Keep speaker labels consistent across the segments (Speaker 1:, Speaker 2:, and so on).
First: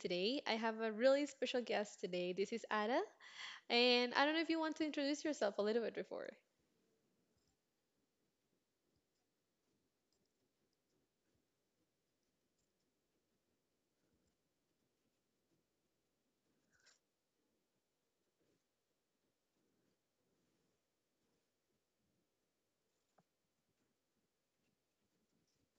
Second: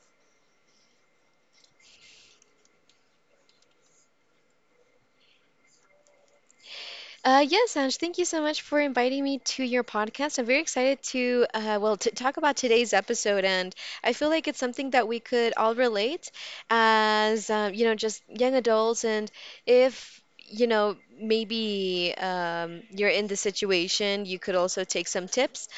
Speaker 1: today. I have a really special guest today. This is Ada, and I don't know if you want to introduce yourself a little bit before.
Speaker 2: Yes, Ange, thank you so much for inviting me to your podcast. I'm very excited to, well, to talk about today's episode, and I feel like it's something that we could all relate as, just young adults, and if you know maybe you're in the situation, you could also take some tips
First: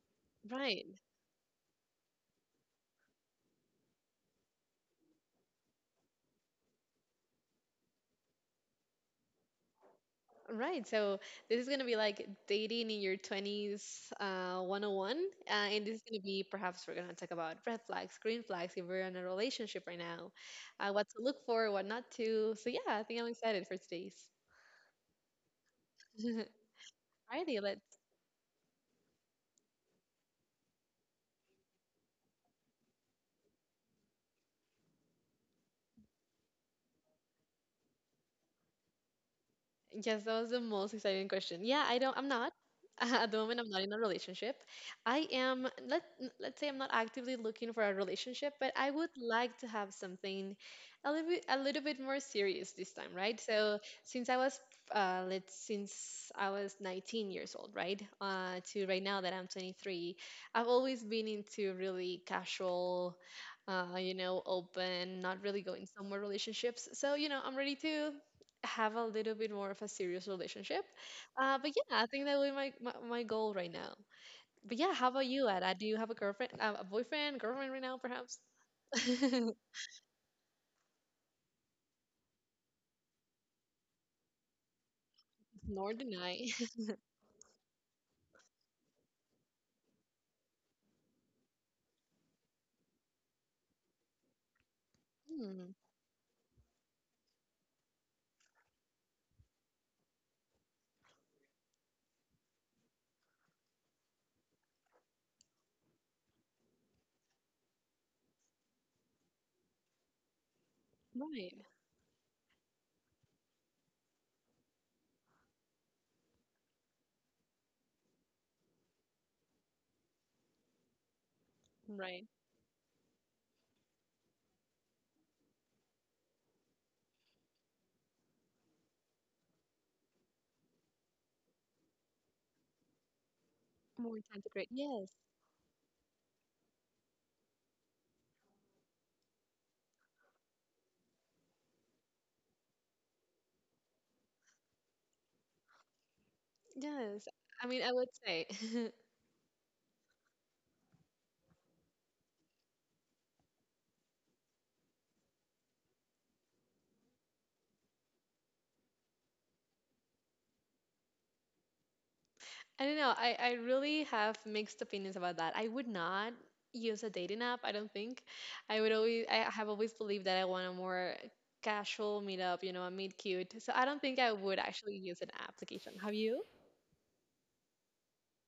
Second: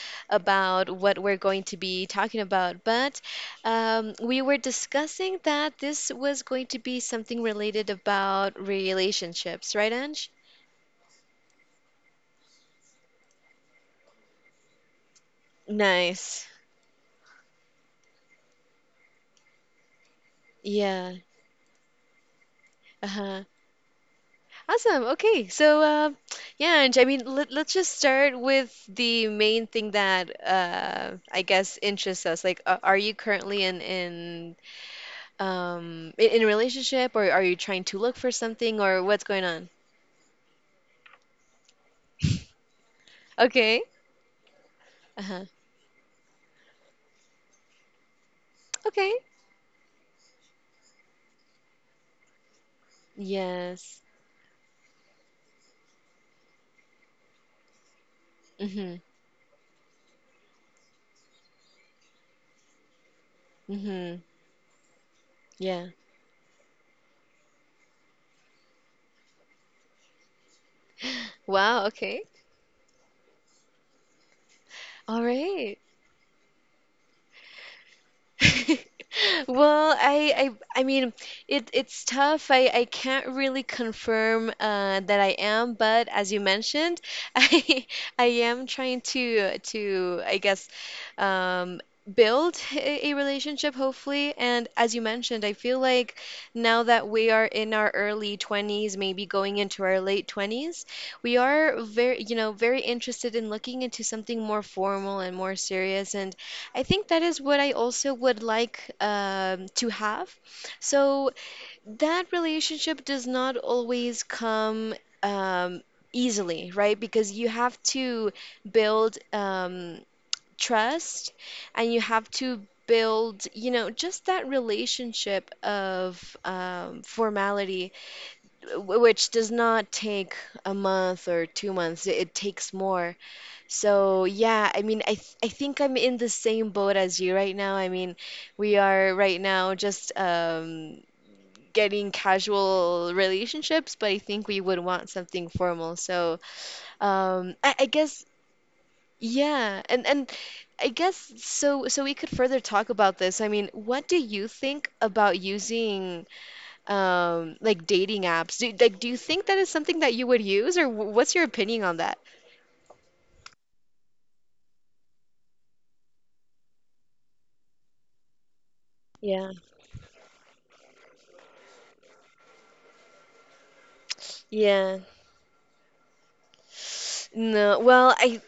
Speaker 1: Right,
Speaker 2: about what we're going to be talking about. But we were discussing that this was going to be something related about relationships, right, Ange?
Speaker 1: right. So this is gonna be like dating in your twenties, 101, and this is gonna be
Speaker 2: Nice.
Speaker 1: perhaps we're gonna talk about red flags, green flags if we're in a relationship right now, what
Speaker 2: Yeah.
Speaker 1: to look for, what not to. So yeah, I think I'm
Speaker 2: Uh-huh.
Speaker 1: excited for today's.
Speaker 2: Awesome. Okay. So, yeah, and I mean, let,
Speaker 1: Alrighty,
Speaker 2: let's just
Speaker 1: let's
Speaker 2: start with the main thing that I guess interests us. Like, are you currently in a relationship, or are you trying to look for something, or what's going on?
Speaker 1: Yes, that was the most exciting question. Yeah, I don't. I'm not. At the moment, I'm not
Speaker 2: Okay.
Speaker 1: in a relationship. I
Speaker 2: Uh-huh.
Speaker 1: am. Let Let's say I'm not actively looking for a relationship, but I would
Speaker 2: Okay.
Speaker 1: like to have something a little bit more serious this time, right? So
Speaker 2: Yes.
Speaker 1: since I was, let's since I was 19 years old, right, to
Speaker 2: Mm-hmm.
Speaker 1: right now that I'm 23. I've always been into really casual, you
Speaker 2: Mm-hmm.
Speaker 1: know, open, not really
Speaker 2: Yeah.
Speaker 1: going somewhere relationships. So you know, I'm ready to have a little bit more of a serious relationship. But
Speaker 2: Wow.
Speaker 1: yeah, I
Speaker 2: Okay.
Speaker 1: think that would be my, my goal right now. But yeah, how
Speaker 2: All
Speaker 1: about you, Ada?
Speaker 2: right.
Speaker 1: Do you have a girlfriend, a boyfriend, girlfriend right now, perhaps?
Speaker 2: Well, I mean, it's tough. I can't really confirm that I am,
Speaker 1: Nor
Speaker 2: but as you
Speaker 1: deny.
Speaker 2: mentioned, I, I am trying to, I guess, um, build a relationship, hopefully. And as you mentioned, I
Speaker 1: Hmm,
Speaker 2: feel like now that we are in our early 20s, maybe going into our late 20s, we are very, very interested in looking into something more formal and more serious. And I think that is what I also would like, to have. So
Speaker 1: right,
Speaker 2: that relationship does not always come, um, easily, right? Because you have to build, trust, and you
Speaker 1: right.
Speaker 2: have to build, just that relationship of, formality, which does not take a month or 2 months. It takes more.
Speaker 1: More
Speaker 2: So
Speaker 1: time to create.
Speaker 2: yeah, I mean,
Speaker 1: Yes,
Speaker 2: I think I'm in the same boat as you right now. I mean, we are right now just, getting casual relationships, but I think we would want something formal. So,
Speaker 1: yes. I
Speaker 2: I,
Speaker 1: mean,
Speaker 2: I
Speaker 1: I would
Speaker 2: guess.
Speaker 1: say.
Speaker 2: Yeah, and I guess, so we could further talk about this. I mean, what do you think about using, like, dating apps? Do Like, do you think that is something that you would use, or what's your opinion on that?
Speaker 1: I don't know. I really have mixed opinions about that. I would not use a dating app, I don't think. I
Speaker 2: Yeah.
Speaker 1: have always believed that I want a more casual meetup, you know, a meet cute. So I don't think I would actually
Speaker 2: Yeah.
Speaker 1: use an application. Have you?
Speaker 2: No, well, I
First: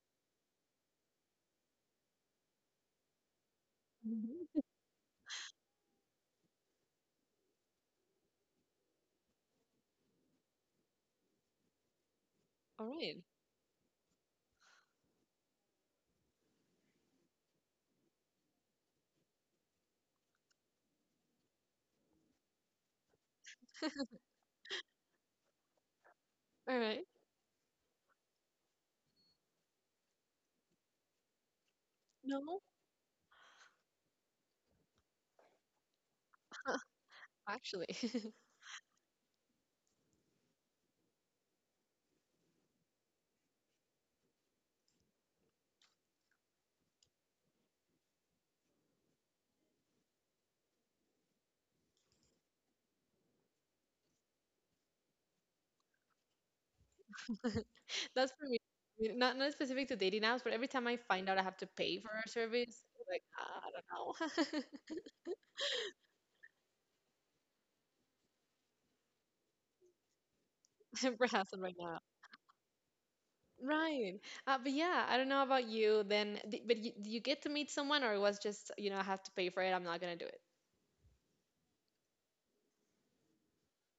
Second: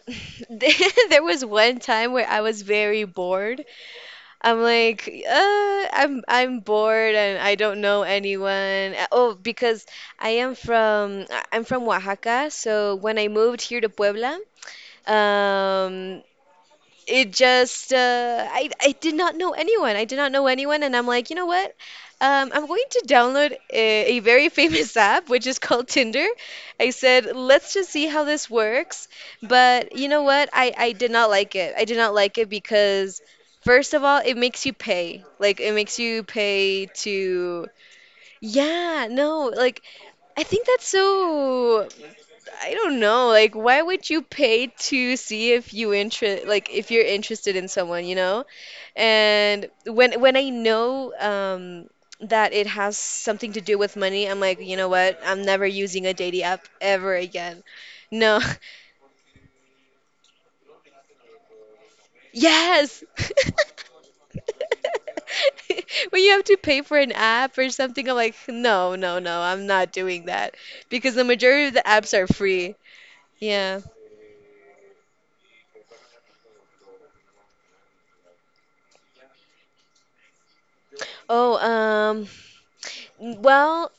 Speaker 2: there was one time where I was very bored. I'm
Speaker 1: Mhm.
Speaker 2: like, I'm bored and I don't know anyone. Oh, because I'm from Oaxaca,
Speaker 1: All
Speaker 2: so when
Speaker 1: right.
Speaker 2: I moved here to Puebla, um, it just, I did not know anyone. I did not know anyone, and I'm like, you know what? I'm going to download a very famous app, which is called Tinder.
Speaker 1: All
Speaker 2: I
Speaker 1: right.
Speaker 2: said, let's just see how this works. But you know what? I did not like it. I did not like it
Speaker 1: No,
Speaker 2: because first of all, it makes you pay. Like, it makes you pay to,
Speaker 1: actually.
Speaker 2: yeah, no, like, I think that's so, I don't know. Like, why would you pay to see if you interest, like, if you're interested in someone, you know? And when I know, that it has something to do with money, I'm like, you know what? I'm never using a dating app ever again.
Speaker 1: That's
Speaker 2: No.
Speaker 1: for me. Not not specific to dating apps, but every time I find out I have to pay for a service,
Speaker 2: Yes.
Speaker 1: like, ah, I don't know.
Speaker 2: When you have to pay for an app or something, I'm like, no, no, no, I'm not doing that, because
Speaker 1: I'm
Speaker 2: the
Speaker 1: brassing
Speaker 2: majority of
Speaker 1: right
Speaker 2: the
Speaker 1: now.
Speaker 2: apps are free. Yeah.
Speaker 1: Right. But yeah, I don't know about you then, but you get to meet someone, or it was just, you know, I have to pay for it. I'm not going to do it.
Speaker 2: Oh, well,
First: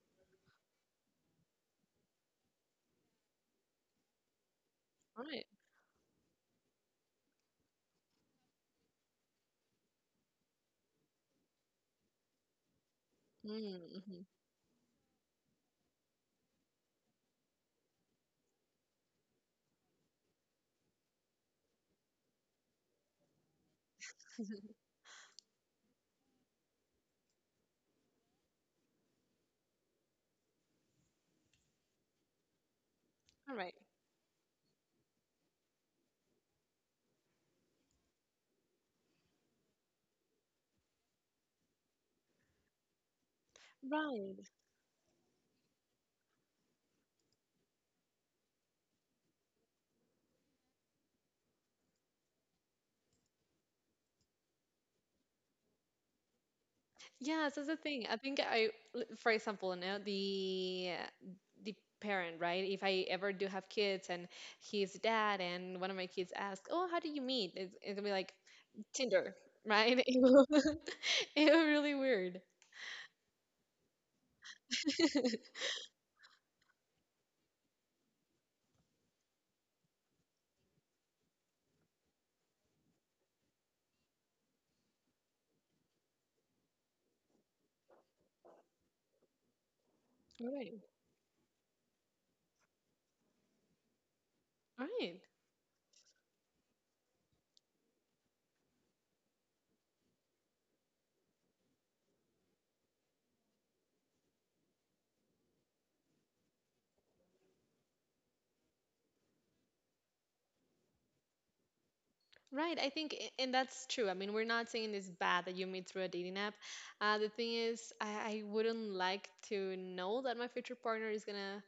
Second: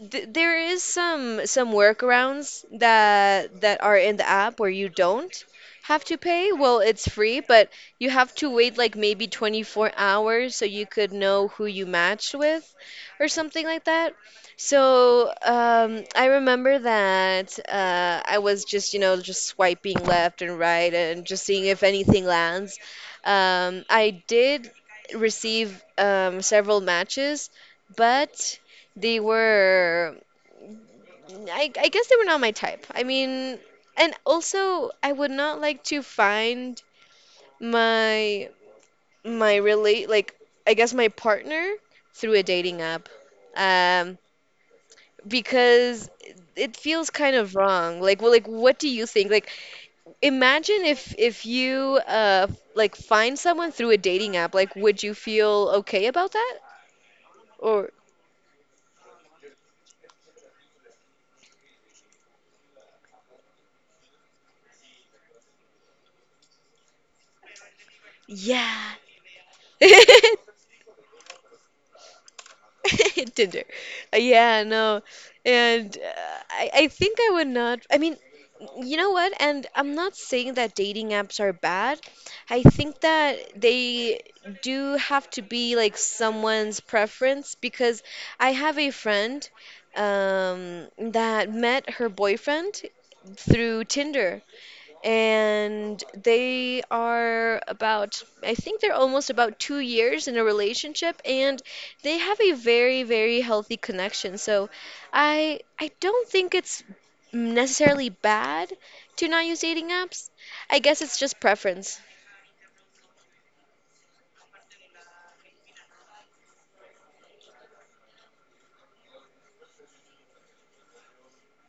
Speaker 2: Th there is some workarounds that are in the app where you
Speaker 1: All
Speaker 2: don't
Speaker 1: right.
Speaker 2: have to pay. Well, it's free, but you have to wait like maybe 24 hours so you could know who you matched with or something like that.
Speaker 1: Mm-hmm.
Speaker 2: So, I remember that, I was just, you know, just swiping left and right and just seeing if anything lands. I did receive, several matches, but they were, I guess they were not my type. I
Speaker 1: All
Speaker 2: mean,
Speaker 1: right.
Speaker 2: and also I would not like to find my my relate like, I guess, my partner through a dating app, um,
Speaker 1: Right.
Speaker 2: because it feels kind of wrong. Like, well, like, what do you think? Like, imagine if you, like, find someone through a dating app. Like, would you feel okay about that?
Speaker 1: Yes, that's the
Speaker 2: Or,
Speaker 1: thing. I think I, l- for example, now the parent, right? If I ever do have kids and he's dad, and one of my kids asks, "Oh, how do you meet?" It's, it'll be like
Speaker 2: yeah.
Speaker 1: Tinder, right? It will, it will be really weird.
Speaker 2: Tinder. Yeah, no. And, I think I would not. I mean, you know what? And I'm not saying that dating apps are bad. I think that they do have to be like someone's preference, because I have a friend,
Speaker 1: All right.
Speaker 2: that met her boyfriend through Tinder,
Speaker 1: All right.
Speaker 2: and they are about I think they're almost about 2 years in a relationship, and they have a very, very healthy connection, so I don't think it's necessarily bad to not use dating apps. I guess it's just preference.
Speaker 1: Right, I think, and that's true. I mean, we're not saying it's bad that you meet through a dating app. The thing is, I wouldn't like to know that my future partner is gonna,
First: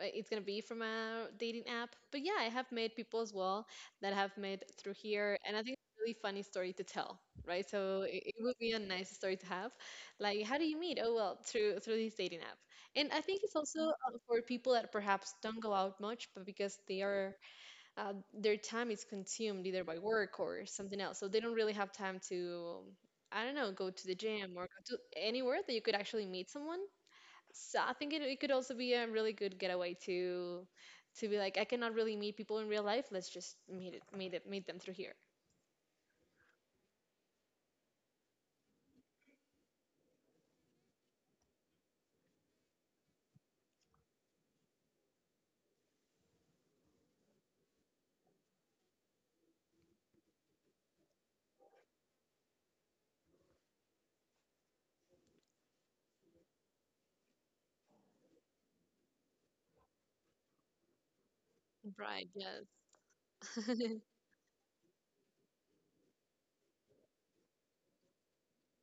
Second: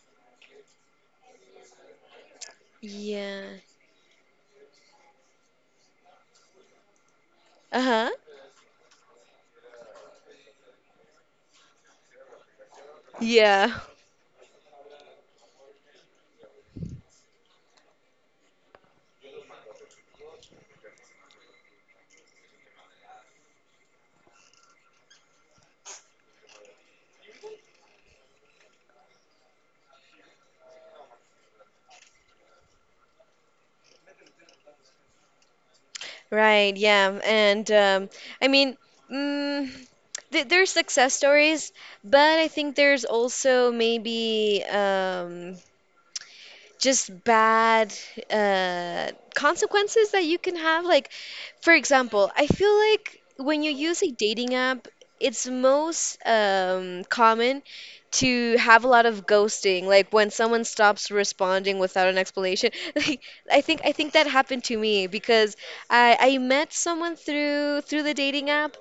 Speaker 1: it's gonna be from a dating app. But yeah, I have met people as
Speaker 2: Yeah.
Speaker 1: well that I have met through here, and I think it's a really funny story to tell, right? So
Speaker 2: Uh-huh.
Speaker 1: it would be a nice story to have. Like, how do you meet? Oh well, through this dating app. And I think it's
Speaker 2: Yeah.
Speaker 1: also for people that perhaps don't go out much, but because they are their time is consumed either by work or something else. So they don't really have time to, I don't know, go to the gym or go to anywhere that you could actually meet someone. So I think it, it could also be a really good getaway to be like, I cannot really meet people in real life. Let's just meet them through here.
Speaker 2: Right. Yeah, and, I mean, mm, there's success stories, but I think there's also maybe, just bad, consequences that you can have. Like, for example, I feel like when you use a dating app, it's most, common to have a lot of ghosting, like when someone stops responding without an
Speaker 1: Right. Yes.
Speaker 2: explanation. Like, I think that happened to me because I met someone through the dating app.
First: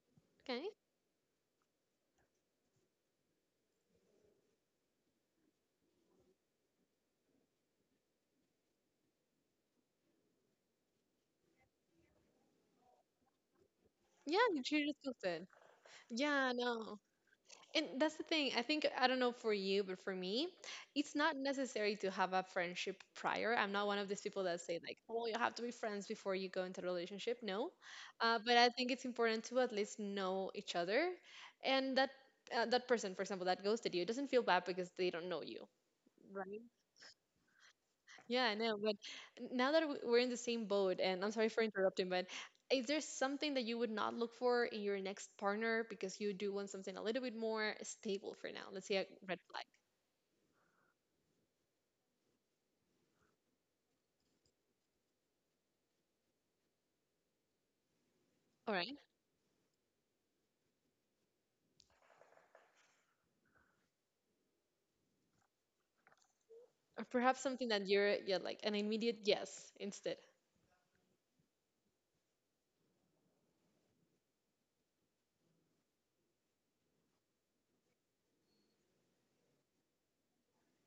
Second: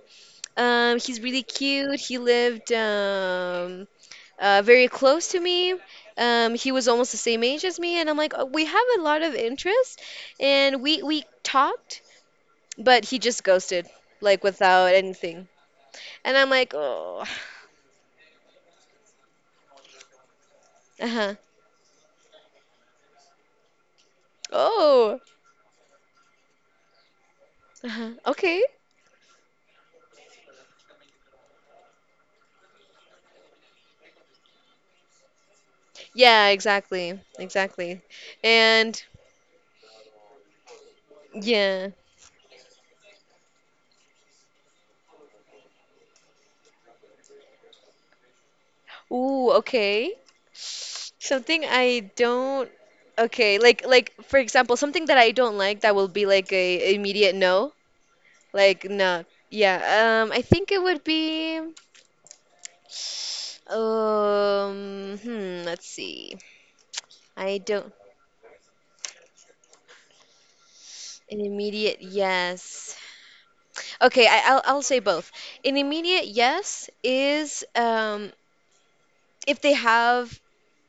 Speaker 1: Okay.
Speaker 2: He's really cute. He lived, very close to me. He was almost the same age as me, and I'm like, "Oh, we have a lot of interest, and we talked, but he just ghosted,
Speaker 1: Yeah,
Speaker 2: like
Speaker 1: you should
Speaker 2: without
Speaker 1: just
Speaker 2: anything."
Speaker 1: it.
Speaker 2: And I'm
Speaker 1: Yeah,
Speaker 2: like,
Speaker 1: no.
Speaker 2: oh.
Speaker 1: And that's the thing. I think I don't know for you, but for me, it's
Speaker 2: Uh-huh.
Speaker 1: not necessary to have a friendship prior. I'm not one of these people that say like,
Speaker 2: Oh.
Speaker 1: "Oh, you have to be friends before you go into a relationship." No,
Speaker 2: Uh-huh.
Speaker 1: but
Speaker 2: Okay.
Speaker 1: I think it's important to at least know each other, and that that person, for example, that ghosted you, it doesn't feel bad because they don't know you,
Speaker 2: Yeah,
Speaker 1: right?
Speaker 2: exactly, exactly.
Speaker 1: Yeah, I know, but
Speaker 2: And
Speaker 1: we're in the same boat, and I'm sorry for
Speaker 2: yeah.
Speaker 1: interrupting, but is there something that you would not look for in your next partner because you do want something a little bit more stable for now? Let's say a red
Speaker 2: Ooh,
Speaker 1: flag.
Speaker 2: okay, something I don't. Okay, like for example, something that I don't like, that will be like a immediate no.
Speaker 1: All
Speaker 2: Like,
Speaker 1: right.
Speaker 2: no, yeah. I think it would be. Let's see.
Speaker 1: Or perhaps
Speaker 2: I
Speaker 1: something that
Speaker 2: don't.
Speaker 1: you're, yeah, like an immediate yes instead.
Speaker 2: An immediate yes. Okay, I'll say both. An immediate yes is, if they have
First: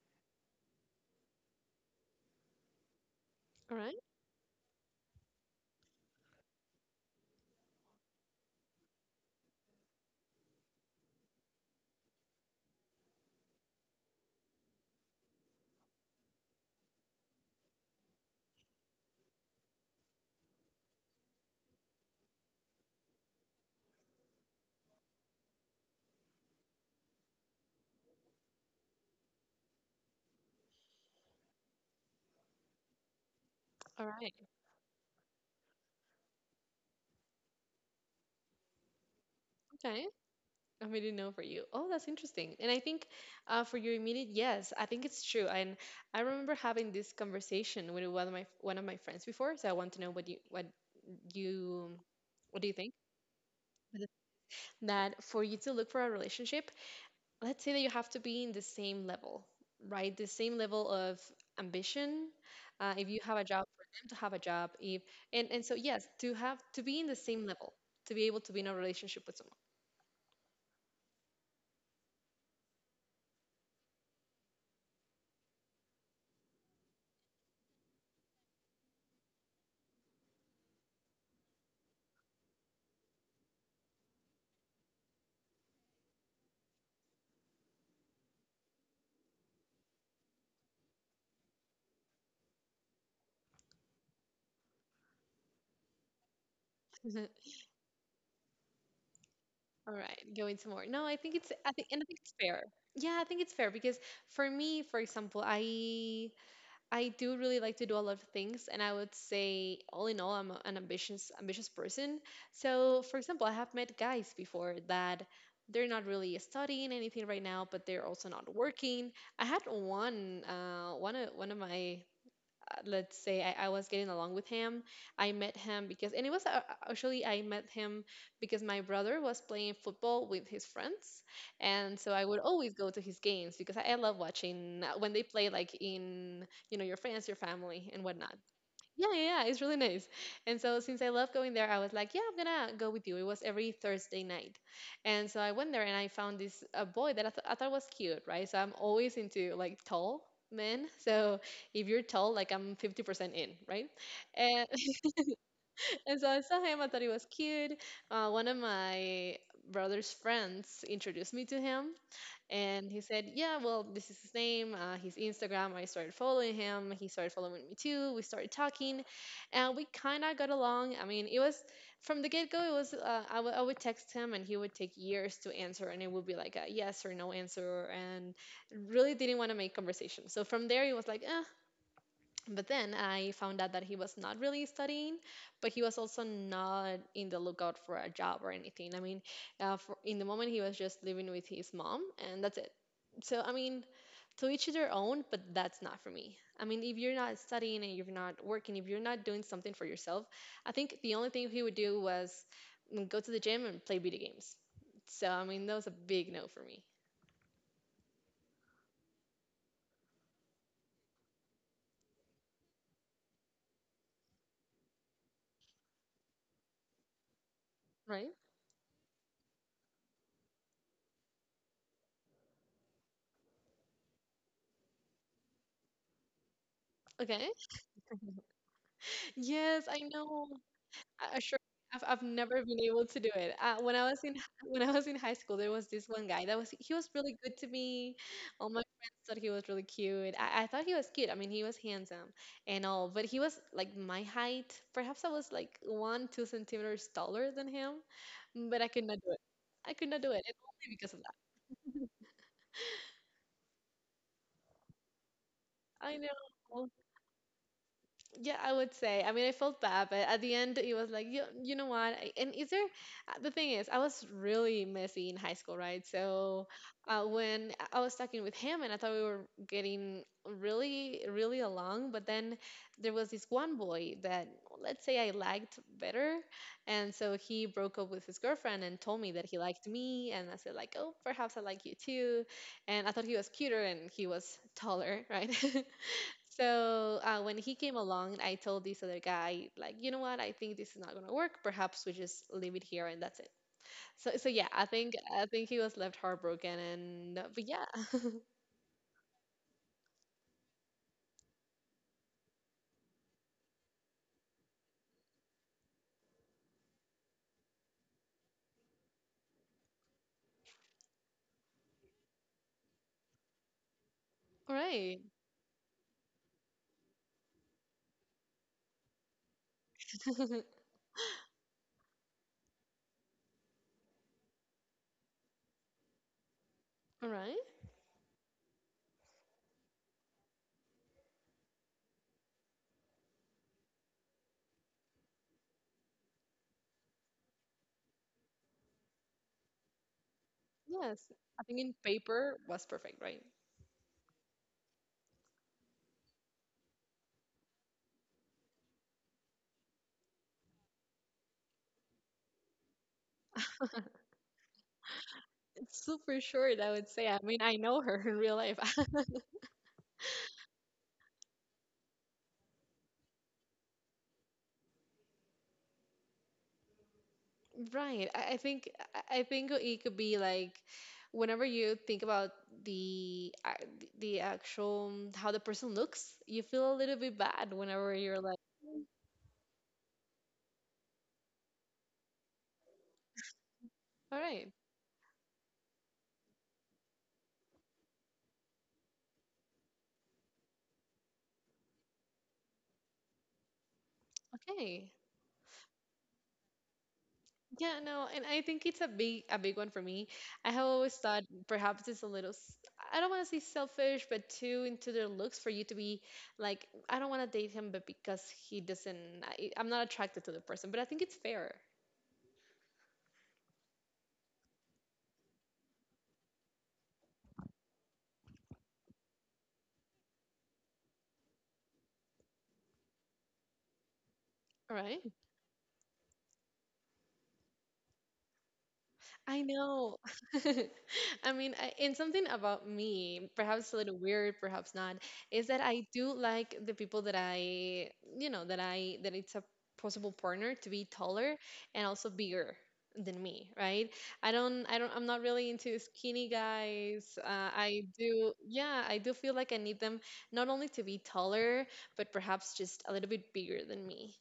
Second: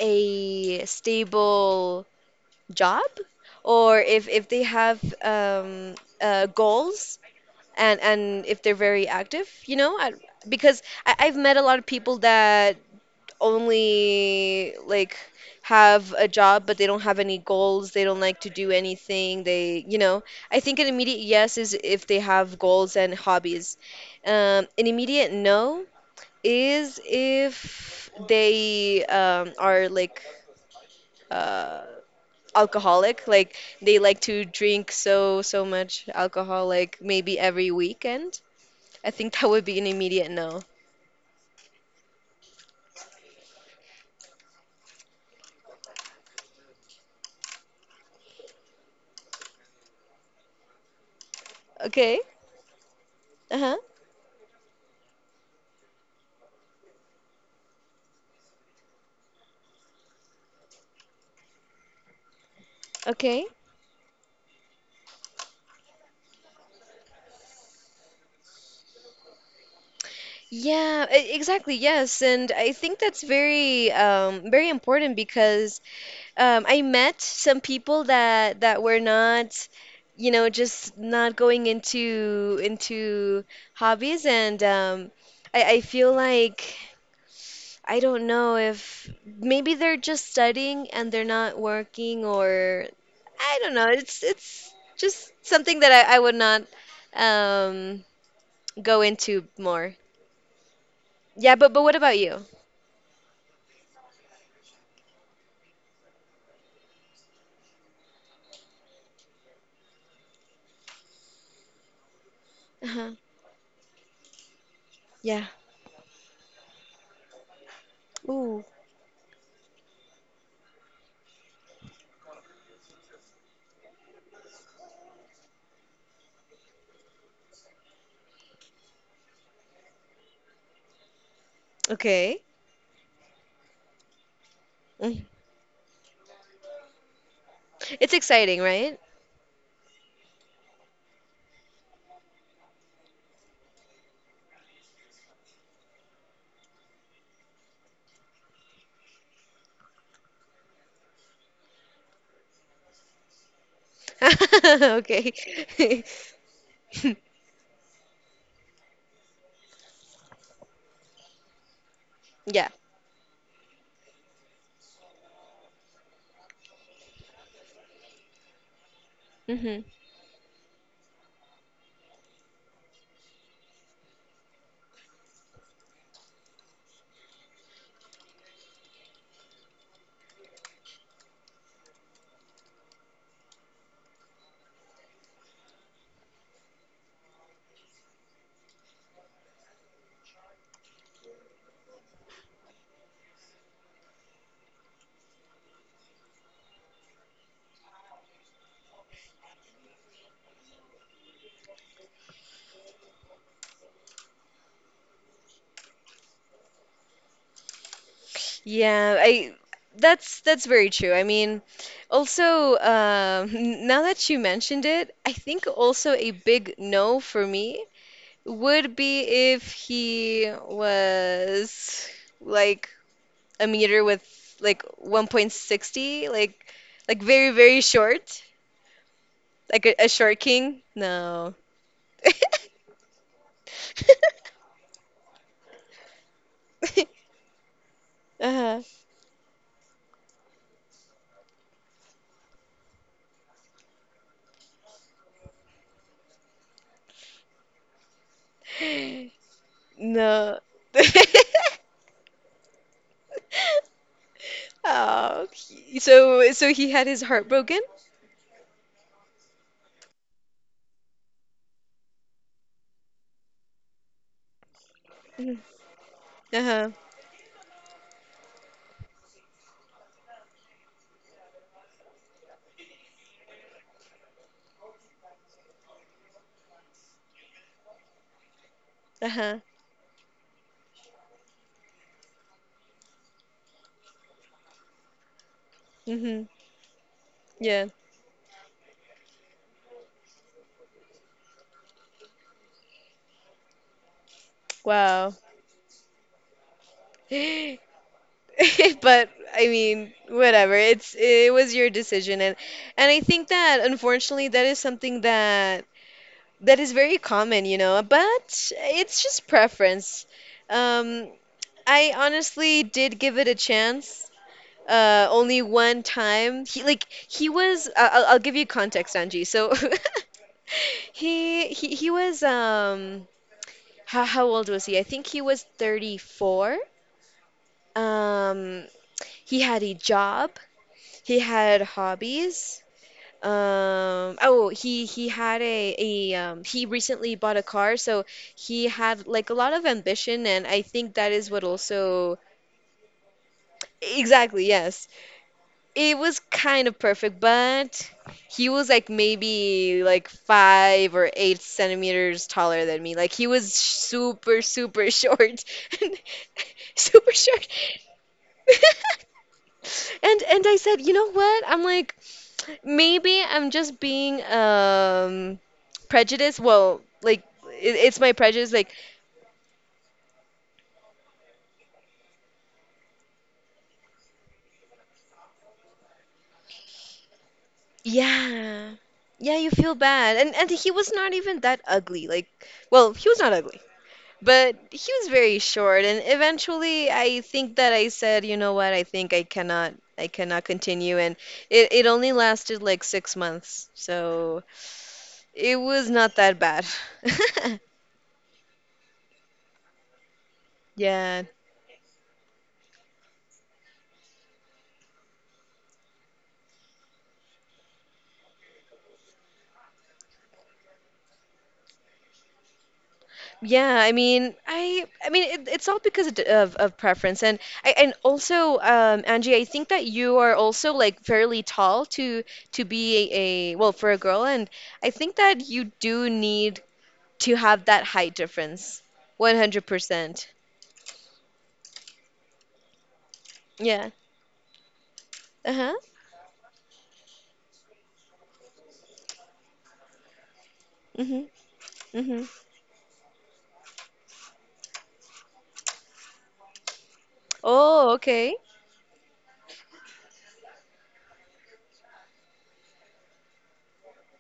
Speaker 2: a stable job,
Speaker 1: All right.
Speaker 2: or if they have, goals, and if they're very active, you know, because I've met a lot of people that only like have a job, but they don't have any goals, they don't like to do anything, they you know I think an immediate yes is if they have goals and hobbies. An immediate no is if they, are like, uh, alcoholic, like they
Speaker 1: All
Speaker 2: like
Speaker 1: right.
Speaker 2: to drink so much alcohol, like maybe every weekend. I think that would be an
Speaker 1: Okay.
Speaker 2: immediate no.
Speaker 1: I made a know for you. Oh, that's interesting. And I think for your immediate yes, I think it's true. And I remember having this conversation with one of my friends before, so I want to know what you what you
Speaker 2: Okay.
Speaker 1: what do you think?
Speaker 2: Uh-huh.
Speaker 1: That for you to look for a relationship, let's say that you have to be in the same level, right? The same level of ambition. If you have a
Speaker 2: Okay.
Speaker 1: job, for them to have a job. If And and so yes, to have to be in the same level, to be able to be in a relationship with
Speaker 2: Yeah, exactly. Yes, and I think that's very, very important, because, I met some people that were not, you know, just not going into hobbies, and, I feel like I don't know, if maybe they're just studying and they're not working, or I don't know. It's just something that I would not,
Speaker 1: someone.
Speaker 2: um go into more.
Speaker 1: All right, going to more. No,
Speaker 2: Yeah, but
Speaker 1: I think
Speaker 2: what
Speaker 1: and I
Speaker 2: about
Speaker 1: think it's
Speaker 2: you?
Speaker 1: fair. Yeah, I think it's fair because for me, for example, I do really like to do a lot of things, and I would say, all in all, I'm an ambitious person. So,
Speaker 2: Uh-huh.
Speaker 1: for example, I have met guys before that
Speaker 2: Yeah.
Speaker 1: they're not really studying anything right now, but they're also not
Speaker 2: Ooh.
Speaker 1: working. I had one, one of my let's say I was getting along with him. I met him because, and it was actually, I met him because my brother was playing football with his friends. And so I would
Speaker 2: Okay.
Speaker 1: always go to his games because I love watching when they
Speaker 2: Mm.
Speaker 1: play, like in, you know, your friends, your family, and
Speaker 2: It's
Speaker 1: whatnot.
Speaker 2: exciting, right?
Speaker 1: Yeah, it's really nice. And so since I love going there, I was like, yeah, I'm gonna go with you. It was every Thursday night. And so I went there and I found this a boy that I thought was cute, right? So I'm always into like tall men. So if you're tall, like I'm 50% in, right? And,
Speaker 2: Okay.
Speaker 1: and so I saw him, I thought he was cute. One of my brother's friends introduced me to him.
Speaker 2: Yeah.
Speaker 1: And he said, yeah, well, this is his name, his Instagram. I started following him. He started following me too. We started talking and
Speaker 2: Hmm.
Speaker 1: we kind of got along. I mean, it was from the get go, it was, I would text him and he would take years to answer and it would be like a yes or no answer and really didn't want to make conversation. So from there, it was like, eh. But then I found out that he was not really studying, but he was also not in the lookout for a job or anything. I mean, in the moment he was just living with his mom and that's it so, I mean, to each their own, but that's not for me. I mean, if you're not studying and you're not working, if you're not doing something for yourself, I think the only thing he would do was go to the gym and play video games. So, I mean, that was a big no for me.
Speaker 2: Yeah, I that's very true. I mean, also, now that you mentioned it, I think also a big no for me
Speaker 1: Right?
Speaker 2: would be if he was like a meter with like 1.60, like
Speaker 1: Okay.
Speaker 2: very very short.
Speaker 1: Yes,
Speaker 2: Like,
Speaker 1: I
Speaker 2: a short
Speaker 1: know.
Speaker 2: king?
Speaker 1: I
Speaker 2: No.
Speaker 1: sure I've never been able to do it. When I was in when I was in high school, there was this one guy that was he was really good to me. All my
Speaker 2: Uh-huh.
Speaker 1: friends thought he was really cute. I thought he was cute. I mean, he was handsome and all, but he was like my height. Perhaps I was like 1 or 2 centimeters taller than him, but I could not do it. I could not do it, and
Speaker 2: No.
Speaker 1: only because of that.
Speaker 2: Oh,
Speaker 1: I
Speaker 2: so
Speaker 1: know.
Speaker 2: he had his heart broken?
Speaker 1: Yeah, I would say. I mean, I felt bad, but at the end, it was like, you know what? I- And is there, the thing is, I was really messy in high
Speaker 2: Mhm.
Speaker 1: school, right? So
Speaker 2: Uh-huh.
Speaker 1: when I was talking with him and I thought we were getting really along, but then there was this one boy that, let's say, I liked better. And so he broke up with his girlfriend and told me that
Speaker 2: Uh-huh.
Speaker 1: he liked me. And I said, like, oh, perhaps I like you too. And I thought he was cuter and he was taller, right?
Speaker 2: Mm-hmm.
Speaker 1: So when he
Speaker 2: Yeah.
Speaker 1: came along, I told this other guy, like, you know what? I think this is not gonna work. Perhaps we just leave it here and that's it. So yeah, I think
Speaker 2: Wow.
Speaker 1: he was left heartbroken. And but yeah,
Speaker 2: But I mean, whatever. It was your decision, and I think that, unfortunately, that is something that is very common, you know, but it's just preference. Um, I honestly did give it a chance.
Speaker 1: all right,
Speaker 2: Only one time. He like he was. I'll give you context, Angie. So he was. How old was he? I think he was 34.
Speaker 1: all right,
Speaker 2: Um, he had a job. He had hobbies. Oh, he had a he recently bought a car, so he had like a lot of ambition, and I think
Speaker 1: yes.
Speaker 2: that is
Speaker 1: I
Speaker 2: what
Speaker 1: think in
Speaker 2: also,
Speaker 1: paper was perfect, right?
Speaker 2: exactly, yes. It was kind of perfect, but he was like maybe like 5 or 8 centimeters taller than me. Like, he was super, super short.
Speaker 1: It's super short, I would say.
Speaker 2: Super
Speaker 1: I mean,
Speaker 2: short.
Speaker 1: I know her in real life.
Speaker 2: And I said, you know what? I'm like, maybe I'm just being, prejudiced. Well, like, it's
Speaker 1: Right.
Speaker 2: my
Speaker 1: I
Speaker 2: prejudice.
Speaker 1: think
Speaker 2: Like,
Speaker 1: I think it could be like whenever you think about the actual how the person looks. You feel a little bit bad whenever you're like,
Speaker 2: yeah,
Speaker 1: "Oh,
Speaker 2: yeah, you feel bad. And he was not even that ugly. Like, well, he was not ugly.
Speaker 1: all right,
Speaker 2: But he was very short, and eventually I think that I said, you know what, I think I cannot continue, and it only lasted like 6 months, so
Speaker 1: okay."
Speaker 2: it was not that bad.
Speaker 1: Yeah, no, and I think it's a big one for me. I have always thought
Speaker 2: Yeah.
Speaker 1: perhaps it's I don't want to say selfish, but too into their looks for you to be like, I don't want to date him, but because he doesn't, I'm not attracted to the person. But I think it's fair,
Speaker 2: Yeah, I mean, it's all because of preference, and I and also, Angie, I think that you are also like fairly tall, to be a, well, for a girl, and I
Speaker 1: right?
Speaker 2: think that you do need to have that height difference.
Speaker 1: I know.
Speaker 2: 100%.
Speaker 1: I mean, and something about me, perhaps a
Speaker 2: Yeah.
Speaker 1: little weird, perhaps not, is that
Speaker 2: Uh-huh.
Speaker 1: I do like the people that I, you know, that I, that it's a possible partner to be
Speaker 2: Mhm.
Speaker 1: taller and also
Speaker 2: Mhm.
Speaker 1: bigger than me, right? I'm not really into skinny guys. I
Speaker 2: Oh,
Speaker 1: do,
Speaker 2: okay.
Speaker 1: yeah, I do feel like I need them not only to be taller, but perhaps just a little bit bigger than me.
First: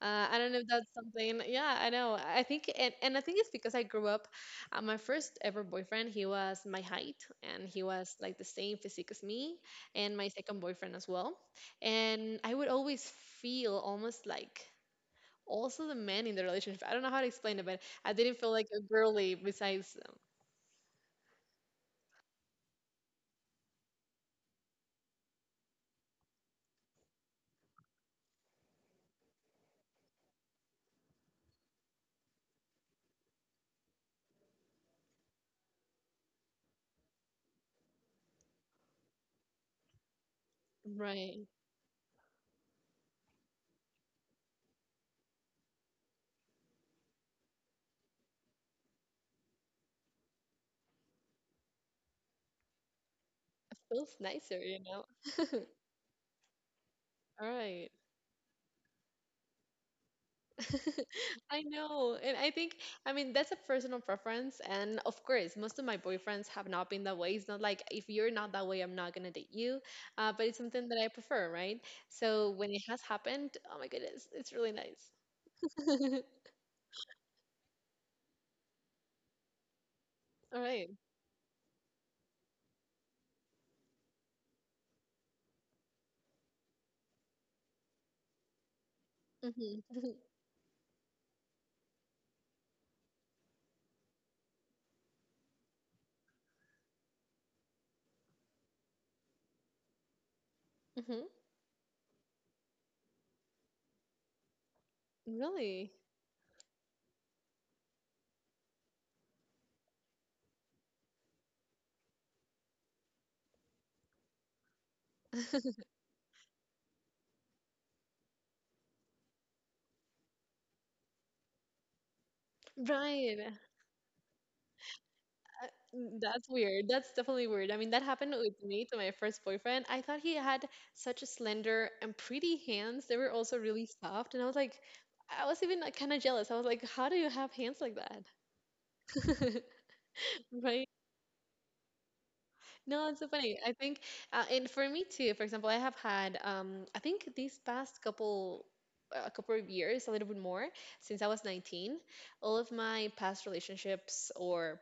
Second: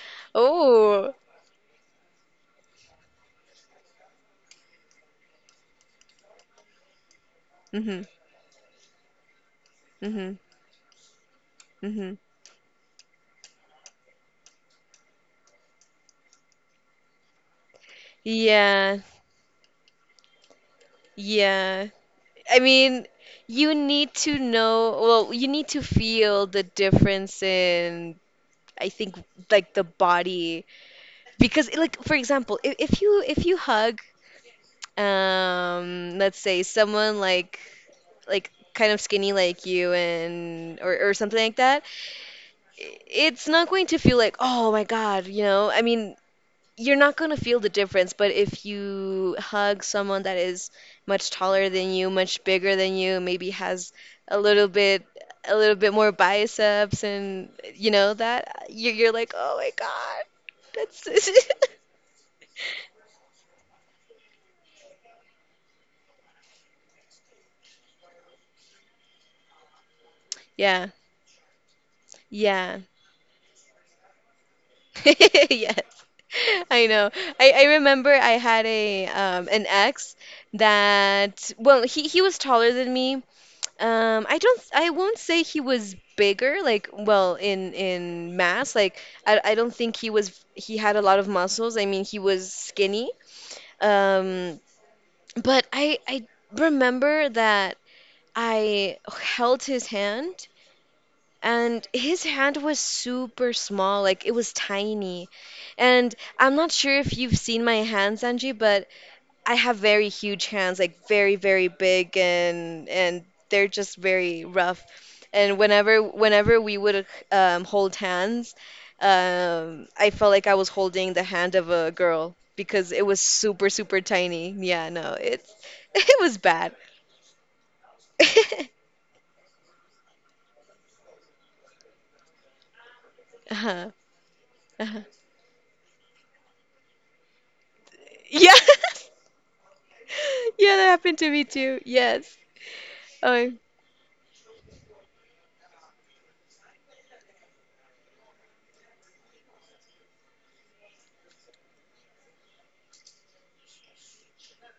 Speaker 1: I don't know if that's
Speaker 2: Oh.
Speaker 1: something. Yeah, I know. I think, and I think it's because I grew up my first ever boyfriend, he was my height and he
Speaker 2: Mhm.
Speaker 1: was like the same physique as me, and my
Speaker 2: Mhm.
Speaker 1: second boyfriend as well.
Speaker 2: Mhm.
Speaker 1: And I would always feel almost like also the man in the relationship. I don't know how to explain it, but I didn't feel like a
Speaker 2: Yeah.
Speaker 1: girly besides.
Speaker 2: Yeah. I mean, you need to know, well, you need to feel the difference in, I think, like the body. Because like for example, if you hug let's say someone like kind of skinny like you, and or something
Speaker 1: Right.
Speaker 2: like that, it's not going to feel like, oh my God, I mean, you're not going to feel the difference. But if you hug someone that is much taller than you, much bigger than you, maybe
Speaker 1: It
Speaker 2: has
Speaker 1: feels
Speaker 2: a
Speaker 1: nicer,
Speaker 2: little
Speaker 1: you know?
Speaker 2: bit a little bit more biceps,
Speaker 1: All
Speaker 2: and
Speaker 1: right.
Speaker 2: you know that you're like, "Oh my God. That's
Speaker 1: I know. And I think, I mean, that's a personal preference. And of course, most of my boyfriends have not been that way. It's not like if you're not that way, I'm not going to date you. But it's something
Speaker 2: Yeah.
Speaker 1: that I prefer, right? So when it
Speaker 2: Yeah.
Speaker 1: has happened, oh my goodness, it's really nice.
Speaker 2: Yes. I know. I remember I had a an ex
Speaker 1: All right.
Speaker 2: that, well, he was taller than me. I won't say he was bigger, like, well, in mass, like, I don't think
Speaker 1: Mm-hmm.
Speaker 2: he was. He had a lot of muscles. I mean, he was skinny. Um, but I remember that I held his hand, and his hand was super small, like it was tiny.
Speaker 1: Really?
Speaker 2: And I'm not sure if you've seen my hand, Sanji, but I have very huge hands, like very, very big, and they're just very rough. And whenever we would, hold hands, I felt like I was holding the hand of a girl because it was
Speaker 1: Right.
Speaker 2: super, super tiny. Yeah, no, it's
Speaker 1: Uh,
Speaker 2: it was
Speaker 1: that's
Speaker 2: bad.
Speaker 1: weird. That's definitely weird. I mean, that happened with me to my first boyfriend. I thought he had such a slender and pretty hands. They were also really
Speaker 2: Uh-huh.
Speaker 1: soft, and I was like,
Speaker 2: Uh-huh.
Speaker 1: I was even like, kind of jealous. I was like, how do you have hands like that?
Speaker 2: Yeah. Yeah,
Speaker 1: Right?
Speaker 2: that happened to me too. Yes.
Speaker 1: No, it's so
Speaker 2: Oh,
Speaker 1: funny. I think, and for me too. For example, I have had, I think these past couple. A couple of years, a little bit more, since I was 19, all of my past relationships or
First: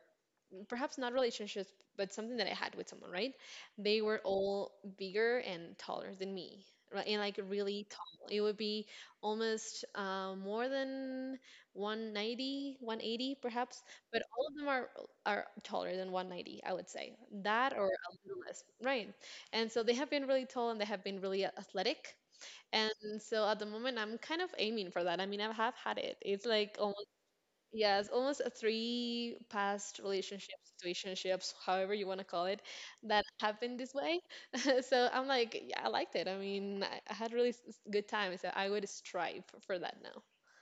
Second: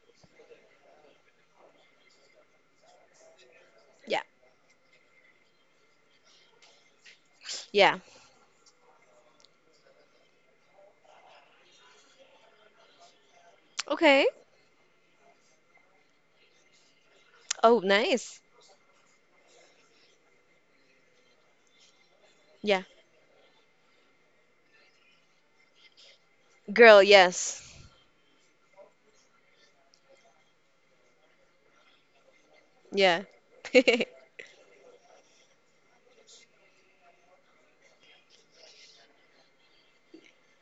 Speaker 1: perhaps not relationships, but something that I had with someone, right? They were
Speaker 2: yeah.
Speaker 1: all bigger and taller than me, right? And like really
Speaker 2: Yeah.
Speaker 1: tall. It would be almost more than 190, 180 perhaps, but
Speaker 2: Okay.
Speaker 1: all of them are taller than 190, I would say. That
Speaker 2: Oh,
Speaker 1: or a
Speaker 2: nice.
Speaker 1: little less, right? And so they have been really tall and they have been really athletic.
Speaker 2: Yeah.
Speaker 1: And so at the moment, I'm kind of aiming for that. I mean, I have had it. It's like
Speaker 2: Girl,
Speaker 1: almost.
Speaker 2: yes.
Speaker 1: Yes, almost a three past relationships, situationships, however you want to call it, that
Speaker 2: Yeah.
Speaker 1: happened this way. So I'm like, yeah, I liked it. I mean, I had really good time. So I would strive for that.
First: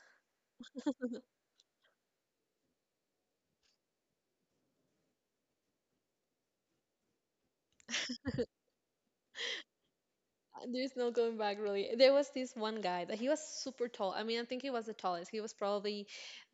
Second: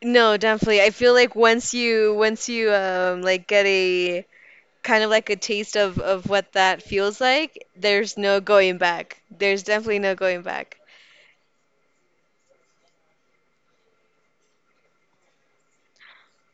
Speaker 2: No, definitely. I feel like once you like get a kind of like a taste of what that feels like, there's no going back. There's definitely no going back.
Speaker 1: There's no going back, really. There was this one guy that he was super tall. I mean, I think he was the tallest. He was probably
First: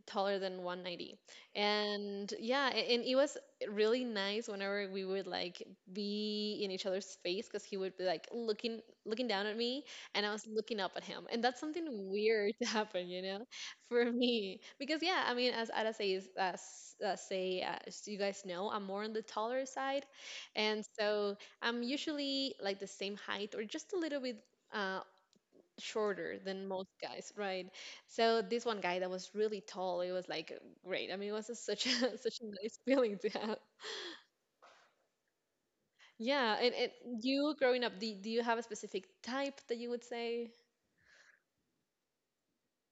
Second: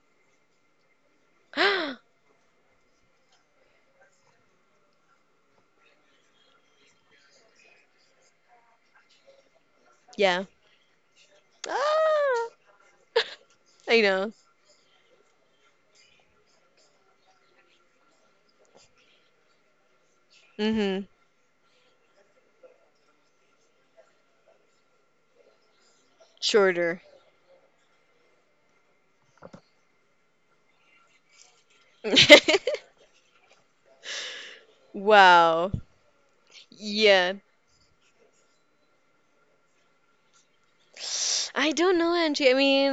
Speaker 1: taller than 190. And yeah, and it was really nice whenever we would like be in each other's face because he would be like looking down at me and I
Speaker 2: Yeah.
Speaker 1: was looking up at him. And that's something
Speaker 2: Ah,
Speaker 1: weird to happen, you know,
Speaker 2: I
Speaker 1: for
Speaker 2: know.
Speaker 1: me. Because yeah, I mean, as Ada says, uh, say, as you guys know, I'm more on the taller side. And
Speaker 2: Mm-hmm.
Speaker 1: so I'm usually like the same height or just a little bit uh, shorter than most
Speaker 2: Shorter.
Speaker 1: guys, right? So this one guy that was really tall, it was like great. I mean, it was such a such a nice feeling to have.
Speaker 2: Wow.
Speaker 1: Yeah, and
Speaker 2: Yeah.
Speaker 1: you growing up, do you have a specific type that you would say?
Speaker 2: I don't know, Angie. I mean,